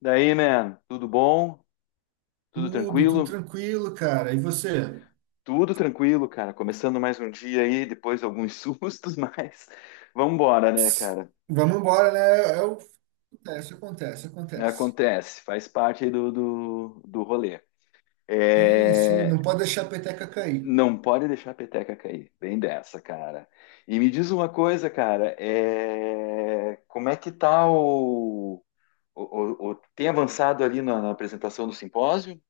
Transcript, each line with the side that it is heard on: left: Daí, man, tudo bom? Tudo
right: Tudo, tudo
left: tranquilo?
right: tranquilo, cara. E você?
left: Tudo tranquilo, cara. Começando mais um dia aí, depois alguns sustos, mas vamos embora, né,
right: Tss,
left: cara?
right: vamos embora, né? É o- Acontece, acontece, acontece.
left: Acontece, faz parte aí do rolê.
right: Sim, sim, não
left: É.
right: pode deixar a peteca cair.
left: Não pode deixar a peteca cair, bem dessa, cara. E me diz uma coisa, cara, como é que tá tem avançado ali na apresentação do simpósio?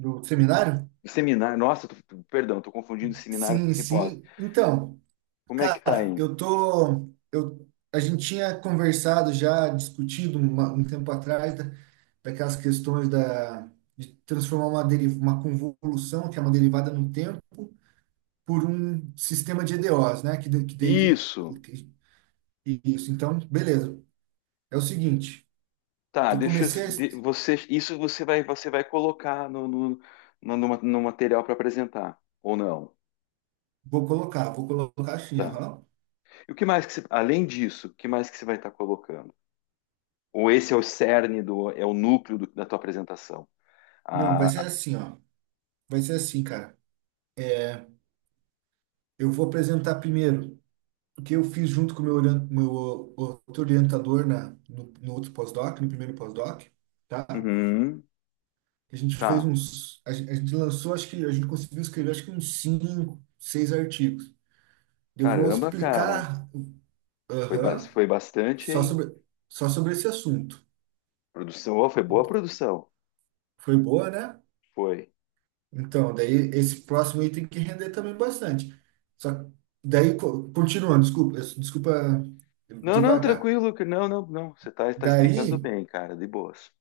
right: Do seminário?
left: Seminário, nossa, perdão, tô confundindo seminário com
right: Sim,
left: simpósio.
right: sim. Então,
left: Como é que tá
right: cara,
left: aí?
right: eu tô. A gente tinha conversado já, discutido um tempo atrás daquelas questões da, de transformar uma convolução, que é uma derivada no tempo, por um sistema de EDOs, né? Que daí.
left: Isso.
right: que- Isso, então, beleza. É o seguinte,
left: Tá,
right: eu comecei a.
left: você, isso você vai colocar no material para apresentar, ou não.
right: Vou colocar assim,
left: Tá.
right: aham.
left: E o que mais que você, além disso, o que mais que você vai estar colocando? Ou esse é o cerne do, é o núcleo da tua apresentação?
right: Não,
left: Ah,
right: vai ser
left: ah,
right: assim, ó. Vai ser assim, cara. Eu vou apresentar primeiro o que eu fiz junto com o meu outro orientador na, no, no outro pós-doc, no primeiro pós-doc, tá?
left: uhum,
right: A gente fez
left: tá,
right: uns, a gente lançou, acho que a gente conseguiu escrever, acho que uns cinco, seis artigos. Eu vou
left: caramba, cara,
right: explicar,
left: foi, ba-
right: aham,
left: foi bastante,
right: só
left: hein?
right: sobre, só sobre esse assunto.
left: Produção, ó, foi boa a produção,
right: Foi boa, né?
left: foi.
right: Então, daí esse próximo item tem que render também bastante. Só que daí, continuando, desculpa, desculpa
left: Não, não,
right: devagar.
left: tranquilo, não, não, não, você tá explicando
right: Daí,
left: bem, cara, de boas.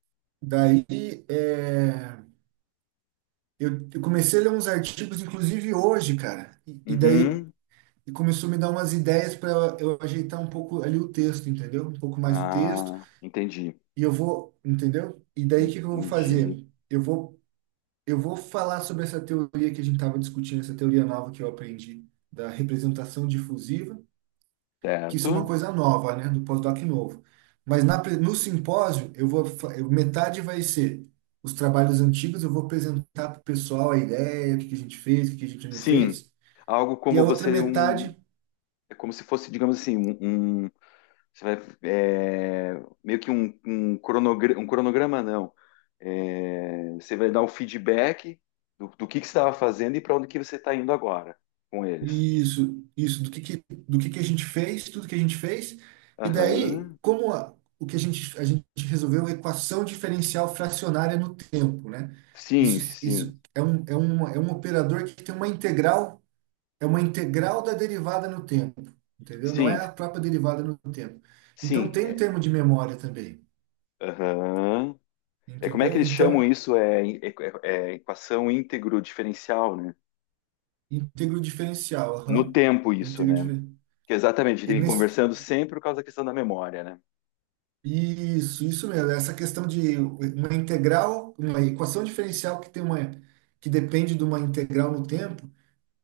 right: daí é, eu comecei a ler uns artigos, inclusive hoje, cara. E daí
left: Uhum,
right: começou a me dar umas ideias para eu ajeitar um pouco ali o texto, entendeu? Um pouco mais o texto.
left: ah, entendi.
right: E eu vou, entendeu? E daí o que que eu vou
left: Entendi.
right: fazer? Eu vou falar sobre essa teoria que a gente estava discutindo, essa teoria nova que eu aprendi da representação difusiva, que isso é uma
left: Certo?
right: coisa nova, né, do pós-doc novo. Mas no simpósio, eu vou, fa- eu- metade vai ser os trabalhos antigos. Eu vou apresentar para o pessoal a ideia, o que que a gente fez, o que que a gente não
left: Sim.
right: fez,
left: Algo
right: e a
left: como
right: outra
left: você um,
right: metade,
left: é como se fosse, digamos assim, você vai é, meio que um cronograma, um cronograma não. É, você vai dar o feedback do que você estava fazendo e para onde que você está indo agora com eles.
right: isso, do que que a gente fez, tudo que a gente fez. E daí,
left: Aham.
right: o que a gente resolveu a equação diferencial fracionária no tempo, né?
left: Sim,
right: Isso,
left: sim,
right: isso é um operador que tem uma integral. É uma integral da derivada no tempo, entendeu? Não
left: sim,
right: é a própria derivada no tempo. Então
left: sim.
right: tem um
left: É.
right: termo de memória também,
left: Aham. É, como é que
right: entendeu?
left: eles chamam
right: Então,
left: isso? É equação íntegro diferencial, né?
right: íntegro diferencial,
left: No
right: aham.
left: tempo isso,
right: Íntegro
left: né?
right: dife-
left: Que exatamente, a gente
right: e
left: vem
right: nesse-
left: conversando sempre por causa da questão da memória, né?
right: Isso mesmo. É essa questão de uma integral, uma equação diferencial que tem uma que depende de uma integral no tempo.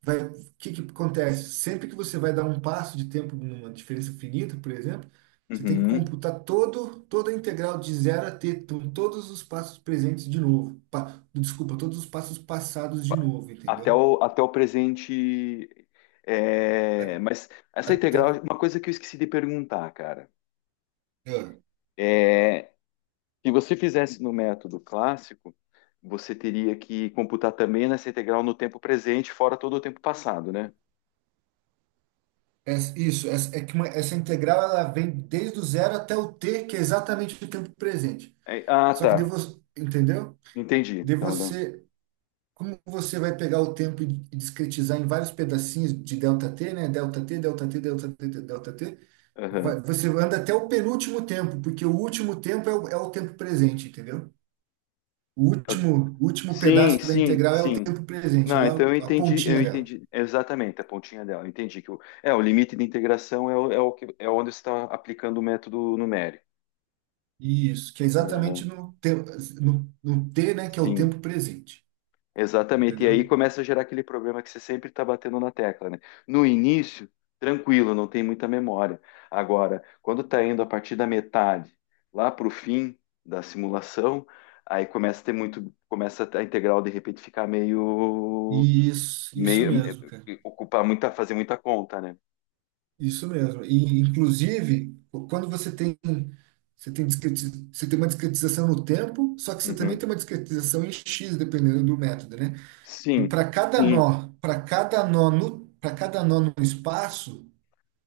right: Vai, o que que acontece? Sempre que você vai dar um passo de tempo numa diferença finita, por exemplo, você tem que
left: Uhum.
right: computar todo, toda a integral de zero a t, então, todos os passos presentes de novo. Desculpa, todos os passos passados de
left: Pa-
right: novo,
left: Até
right: entendeu?
left: o, até o presente. É, mas essa integral, é
right: Até-
left: uma coisa que eu esqueci de perguntar, cara.
right: é,
left: É, se você fizesse no método clássico, você teria que computar também nessa integral no tempo presente, fora todo o tempo passado, né?
right: é isso, é que essa integral, ela vem desde o zero até o t, que é exatamente o tempo presente.
left: É, ah,
right: Só que de
left: tá.
right: você, entendeu?
left: Entendi.
right: De
left: Então, não.
right: você Como você vai pegar o tempo e discretizar em vários pedacinhos de delta t, né? Delta t, delta t, delta t, delta t,
left: Aham.
right: você anda até o penúltimo tempo, porque o último tempo é o, é o tempo presente, entendeu? O último
left: Sim,
right: pedaço da
left: sim,
right: integral é o
left: sim.
right: tempo presente,
left: Não,
right: lá
left: então eu
right: a
left: entendi, eu
right: pontinha dela.
left: entendi exatamente a pontinha dela. Eu entendi que o limite de integração é, o, é, o que, é onde você está aplicando o método numérico.
right: Isso, que é exatamente
left: Aham,
right: no, te, no, no t, né? Que é o
left: sim,
right: tempo presente,
left: exatamente. E aí
right: entendeu?
left: começa a gerar aquele problema que você sempre está batendo na tecla, né? No início, tranquilo, não tem muita memória. Agora, quando está indo a partir da metade, lá para o fim da simulação, aí começa a ter muito, começa a integral de repente ficar meio
right: Isso
left: meio
right: mesmo, cara.
left: eh, ocupar muita, fazer muita conta, né?
right: Isso mesmo. E, inclusive, quando você tem uma discretização no tempo, só que você também
left: Uhum.
right: tem uma discretização em x, dependendo do método, né? E
left: Sim, sim,
right: para cada nó no espaço,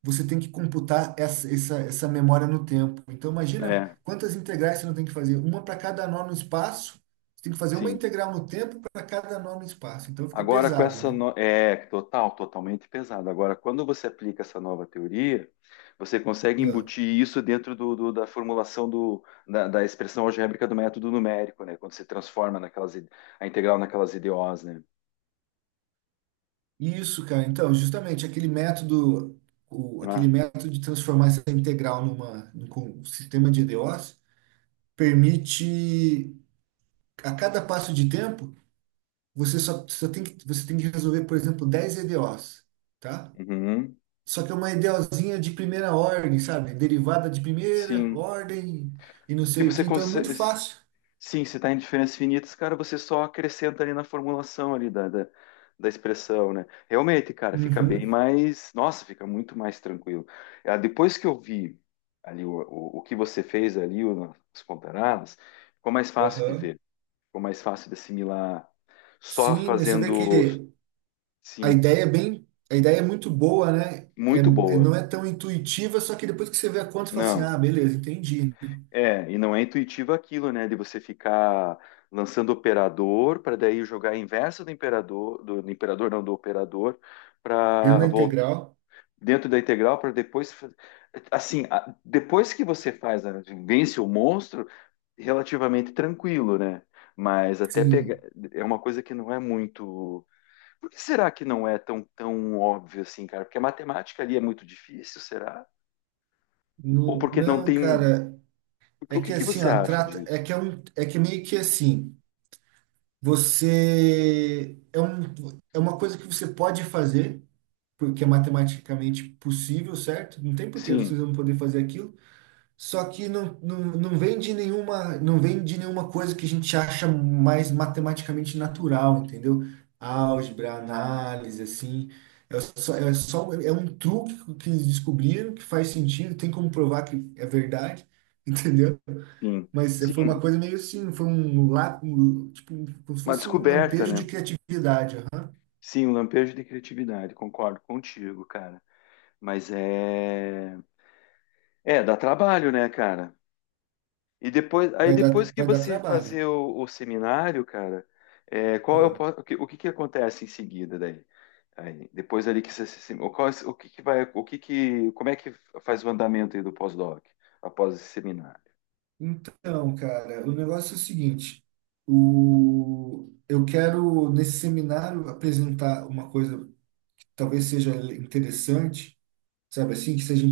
right: você tem que computar essa memória no tempo. Então, imagina
left: é,
right: quantas integrais você não tem que fazer. Uma para cada nó no espaço, você tem que fazer uma
left: sim.
right: integral no tempo para cada nó no espaço. Então, fica
left: Agora com
right: pesado,
left: essa
right: né?
left: é totalmente pesado. Agora, quando você aplica essa nova teoria, você consegue
right: Ah.
left: embutir isso dentro do, da formulação do, da expressão algébrica do método numérico, né? Quando você transforma a integral naquelas IDOs, né?
right: Isso, cara. Então, justamente aquele método, aquele
left: Ah,
right: método de transformar essa integral sistema de EDOs permite, a cada passo de tempo, você tem que resolver, por exemplo, 10 EDOs, tá?
left: uhum,
right: Só que é uma EDOzinha de primeira ordem, sabe? Derivada de primeira
left: sim,
right: ordem e não
left: que
right: sei o que.
left: você
right: Então é muito
left: consegue.
right: fácil.
left: Sim, se está em diferenças finitas, cara, você só acrescenta ali na formulação ali da expressão, né? Realmente, cara, fica bem
right: Uhum.
left: mais. Nossa, fica muito mais tranquilo. Ah, depois que eu vi ali o que você fez ali, as comparadas, ficou mais fácil de
right: Aham.
left: ver, ficou mais fácil de assimilar. Só
right: Sim, né, você vê
left: fazendo,
right: que a
left: sim,
right: ideia é bem, a ideia é muito boa, né?
left: muito boa.
right: Não é tão intuitiva, só que depois que você vê a conta, você fala assim,
left: Não,
right: ah, beleza, entendi.
left: é, e não é intuitivo aquilo, né? De você ficar lançando operador para daí jogar a inversa do imperador, do imperador não, do operador,
right: Grande
left: para
right: da
left: voltar
right: integral,
left: dentro da integral para depois, assim, depois que você faz, vence o monstro, relativamente tranquilo, né? Mas até pegar
right: sim.
left: é uma coisa que não é muito. Por que será que não é tão óbvio assim, cara? Porque a matemática ali é muito difícil, será? Ou
right: Não,
left: porque não
right: não,
left: tem?
right: cara,
left: O
right: é
left: que
right: que
left: que
right: assim,
left: você
right: ó,
left: acha
right: trata, é
left: disso?
right: que é um, é que meio que assim, você é um, é uma coisa que você pode fazer, porque é matematicamente possível, certo? Não tem por que
left: Sim.
right: vocês não poder fazer aquilo. Só que não, não, não vem de nenhuma coisa que a gente acha mais matematicamente natural, entendeu? Álgebra, análise, assim. É um truque que eles descobriram que faz sentido, tem como provar que é verdade, entendeu?
left: Sim,
right: Mas foi
left: sim,
right: uma coisa meio assim, foi um tipo, como se
left: uma
right: fosse um
left: descoberta,
right: lampejo de
left: né?
right: criatividade. Aham.
left: Sim, um lampejo de criatividade, concordo contigo, cara. Mas é, dá trabalho, né, cara? E depois, aí
right: Vai dar,
left: depois que
right: vai dar
left: você
right: trabalho.
left: fazer o seminário, cara, é, qual é o que que acontece em seguida daí? Aí, depois ali que você, se- o, qual, o que que vai, o que que, como é que faz o andamento aí do pós-doc após esse seminário?
right: Então, cara, o negócio é o seguinte, eu quero nesse seminário apresentar uma coisa que talvez seja interessante, sabe assim, que seja,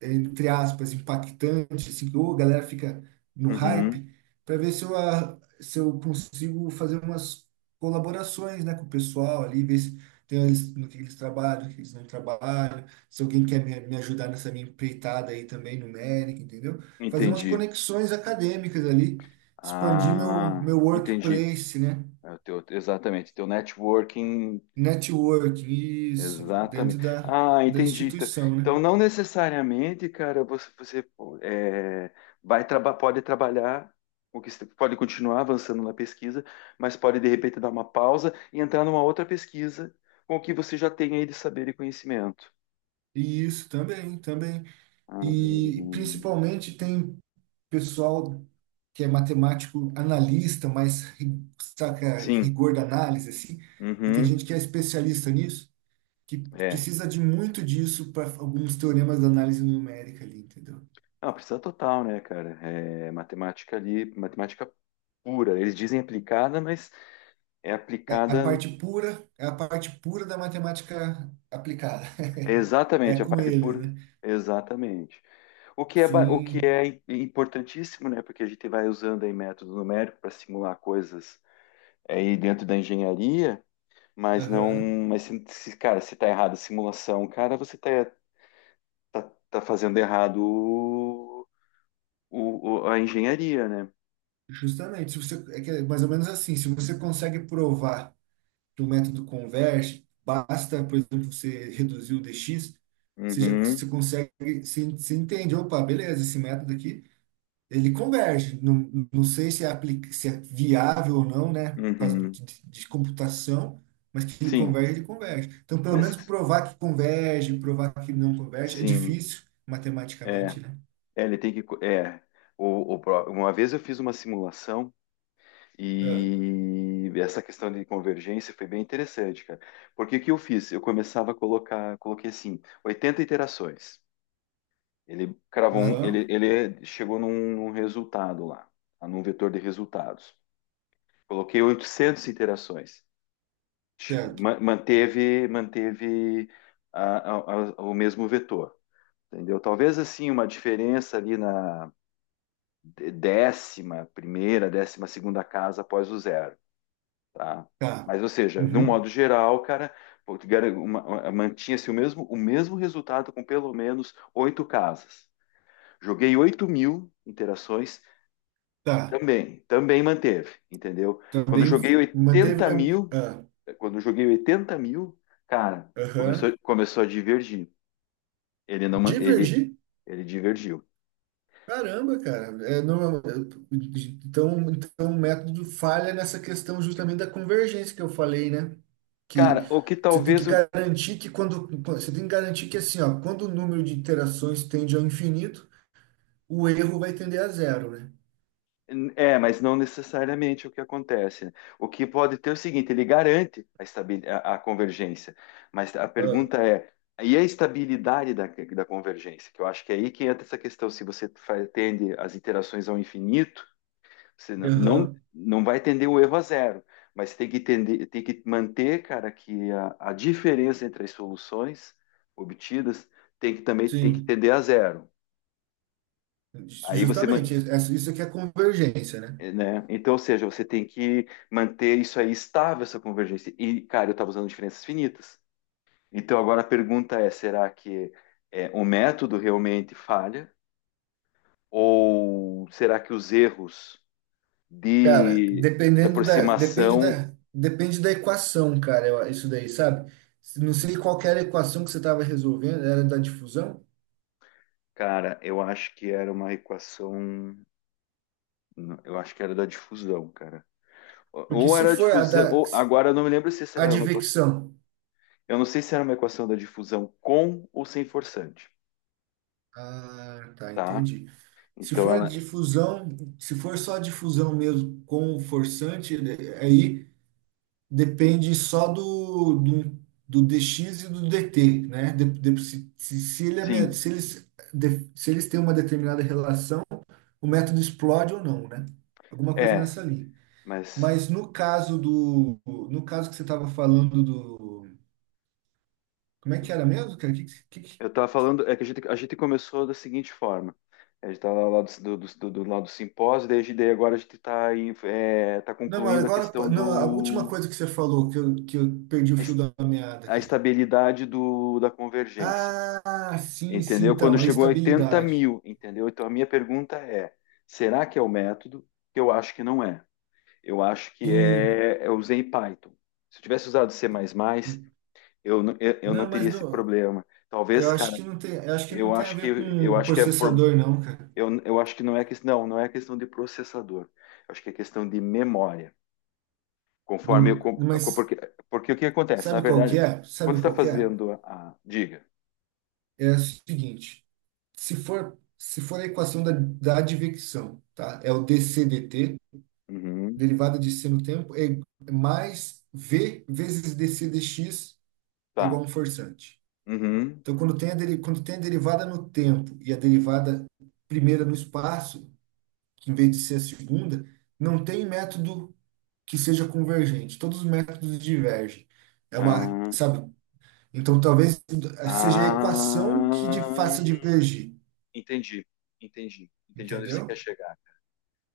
right: entre aspas, impactante, assim, que ô, a galera fica no
left: Uhum,
right: hype, para ver se se eu consigo fazer umas colaborações, né, com o pessoal ali, ver se tem eles, no que eles trabalham, no que eles não trabalham, se alguém quer me ajudar nessa minha empreitada aí também, numérica, entendeu? Fazer umas
left: entendi.
right: conexões acadêmicas ali, expandir meu,
left: Ah,
right: meu
left: entendi.
right: workplace, né?
left: É o teu, exatamente, teu networking.
right: Networking, isso, dentro
left: Exatamente.
right: da,
left: Ah,
right: da
left: entendi. Então,
right: instituição, né?
left: então, não necessariamente, cara, você, é, vai traba pode trabalhar, o que você pode continuar avançando na pesquisa, mas pode de repente dar uma pausa e entrar numa outra pesquisa com o que você já tem aí de saber e conhecimento.
right: Isso, também, também.
left: Ah,
right: E principalmente tem pessoal que é matemático analista, mas saca
left: sim.
right: rigor da análise, assim, e tem
left: Uhum.
right: gente que é especialista nisso, que
left: É.
right: precisa de muito disso para alguns teoremas da análise numérica ali, entendeu?
left: Não, precisa total, né, cara? É matemática ali, matemática pura. Eles dizem aplicada, mas é
right: É a
left: aplicada.
right: parte pura, é a parte pura da matemática aplicada. É
left: Exatamente, a
right: com
left: parte
right: eles,
left: pura.
right: né?
left: Exatamente. O que é, ba- o que
right: Sim,
left: é im- importantíssimo, né? Porque a gente vai usando aí método numérico para simular coisas aí dentro da engenharia, mas não,
right: aham.
left: mas se, cara, se tá errado a simulação, cara, você tá, tá fazendo errado o, a engenharia, né?
right: Justamente, se você, é que é mais ou menos assim, se você consegue provar de um método converge basta, por exemplo, você reduzir o dx, você já você
left: Uhum,
right: consegue, você entende, opa, beleza, esse método aqui, ele converge. Não, não sei se é, aplica, se é viável ou não, né, por causa de,
left: uhum.
right: de, de computação, mas que ele
left: Sim,
right: converge, ele converge. Então, pelo menos
left: mas
right: provar que converge, provar que não converge, é
left: sim,
right: difícil
left: é,
right: matematicamente, né?
left: é, ele tem que, é, uma vez eu fiz uma simulação.
right: Ah,
left: E essa questão de convergência foi bem interessante, cara. Porque o que eu fiz? Eu começava a colocar, coloquei assim, 80 iterações. Ele cravou um, ele,
right: aham,
left: ele chegou num, resultado lá. Tá? Num vetor de resultados. Coloquei 800 iterações. Che-
right: certo,
left: ma- Manteve, manteve a- a- o mesmo vetor, entendeu? Talvez assim uma diferença ali na 11ª, 12ª casa após o zero. Tá?
right: tá.
left: Mas, ou seja, de um
right: Uhum,
left: modo geral, cara, pô, mantinha-se o mesmo resultado com pelo menos oito casas. Joguei 8.000 interações,
right: tá.
left: também manteve, entendeu? Quando eu
right: Também
left: joguei
right: manteve
left: oitenta
right: a.
left: mil,
right: Ah,
left: quando eu joguei 80.000, cara, começou,
right: aham.
left: começou a divergir. Ele não, ele,
right: Divergir?
left: ele divergiu.
right: Caramba, cara. É, então, o método falha nessa questão justamente da convergência que eu falei, né?
left: Cara,
right: Que
left: o que talvez
right: você tem que garantir que assim, ó, quando o número de iterações tende ao infinito, o erro vai tender a zero, né?
left: é, mas não necessariamente o que acontece. O que pode ter é o seguinte, ele garante a convergência, mas a
right: Ah,
left: pergunta é, e a estabilidade da convergência? Que eu acho que é aí que entra essa questão, se você tende as iterações ao infinito, você não, não,
right: aham,
left: não vai tender o erro a zero, mas tem que tender, tem que manter, cara, que a diferença entre as soluções obtidas tem que também tem que
right: sim,
left: tender a zero. Aí você man-
right: justamente, isso aqui é a convergência, né?
left: É, né? Então, ou seja, você tem que manter isso aí estável, essa convergência. E, cara, eu estava usando diferenças finitas. Então, agora a pergunta é: será que o método realmente falha? Ou será que os erros
right: Cara,
left: de, de
right: dependendo da, depende
left: aproximação,
right: da, depende da equação, cara, isso daí, sabe? Não sei qual que era a equação que você estava resolvendo, era da difusão?
left: cara, eu acho que era uma equação, eu acho que era da difusão, cara. Ou
right: Porque
left: ou
right: se
left: era a
right: for a da
left: difusão, ou agora eu não me lembro se essa era uma equação,
right: advecção,
left: eu não sei se era uma equação da difusão com ou sem forçante,
right: ah, tá,
left: tá?
right: entendi. Se
left: Então,
right: for
left: ela,
right: difusão, se for só difusão mesmo com o forçante, né, aí depende só do dx e do dt, né? De- se, se, se ele é me-
left: sim,
right: se eles, de- se eles têm uma determinada relação, o método explode ou não, né? Alguma coisa
left: é,
right: nessa linha.
left: mas
right: Mas no caso do, no caso que você estava falando do, como é que era mesmo, cara?
left: eu tava falando, é que a gente, começou da seguinte forma. A gente tava lá do lado do simpósio, daí, daí agora a gente está tá
right: Não, mas
left: concluindo a
right: agora,
left: questão
right: não, a última
left: do
right: coisa que você falou, que eu, perdi o
left: a
right: fio
left: es-
right: da meada
left: a
right: aqui.
left: estabilidade da convergência,
right: Ah, sim, sim,
left: entendeu? Quando
right: então, a
left: chegou a oitenta
right: estabilidade.
left: mil, entendeu? Então a minha pergunta é, será que é o método? Eu acho que não é. Eu acho que
right: Sim,
left: é, eu usei Python. Se eu tivesse usado C++, eu não
right: não,
left: teria
right: mas
left: esse
right: não,
left: problema. Talvez, cara,
right: eu acho que
left: Eu
right: não tem a
left: acho
right: ver
left: que eu
right: com
left: acho que é pro-
right: processador, não, cara.
left: eu acho que não é questão não, não é questão de processador. Eu acho que é questão de memória. Conforme eu,
right: Não, mas
left: porque o que acontece? Na
right: sabe qual que
left: verdade,
right: é?
left: quando
right: Sabe
left: você está
right: qual que é?
left: fazendo diga.
right: É o seguinte, se for a equação da advecção, tá? É o dCdt,
left: Uhum,
right: derivada de c no tempo, é mais v vezes dc dx é igual a
left: tá.
right: um forçante.
left: Uhum,
right: Então, quando tem a derivada no tempo e a derivada primeira no espaço, que em vez de ser a segunda, não tem método que seja convergente. Todos os métodos divergem. É uma,
left: ah,
right: sabe? Então, talvez seja a equação que de-
left: ah,
right: faça divergir,
left: entendi, entendi onde você quer
right: entendeu?
left: chegar.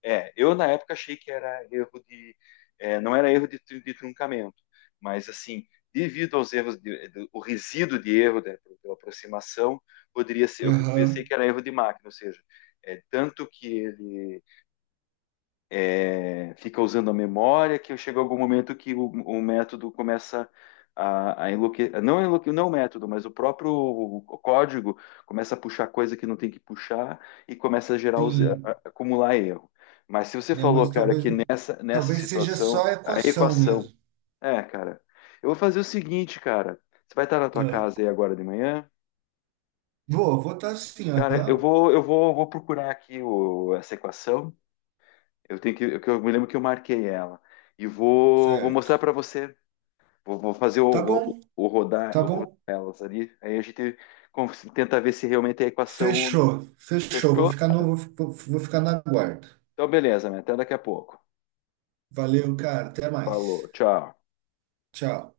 left: É, eu na época achei que era erro de. É, não era erro de truncamento, mas assim, devido aos erros, o resíduo de erro da, pela aproximação, poderia ser. Eu pensei
right: Aham,
left: que era erro de máquina, ou seja, é, tanto que ele é, fica usando a memória, que chega algum momento que o método começa a enlouquecer, não, enlouque, não o método, mas o próprio o código começa a puxar coisa que não tem que puxar e começa a gerar,
right: sim,
left: acumular erro. Mas se você
right: né?
left: falou,
right: Mas
left: cara,
right: talvez,
left: que nessa
right: talvez seja
left: situação,
right: só a
left: a
right: equação
left: equação,
right: mesmo.
left: é, cara, eu vou fazer o seguinte, cara, você vai estar na tua
right: Ah,
left: casa aí agora de manhã?
right: Vou estar assim,
left: Cara, eu
right: aham,
left: vou, eu vou, vou procurar aqui essa equação. Eu tenho que, eu me lembro que eu marquei ela. E vou
right: certo.
left: mostrar para você. Vou fazer
right: Tá
left: o, o,
right: bom,
left: o rodar,
right: tá
left: o rodar
right: bom.
left: elas ali. Aí a gente con- tenta ver se realmente é a equação.
right: Fechou, fechou. Vou
left: Fechou?
right: ficar no, vou, fi- Vou ficar na guarda.
left: Então, beleza, né? Até daqui a pouco.
right: Valeu, cara. Até mais.
left: Falou, tchau.
right: Tchau.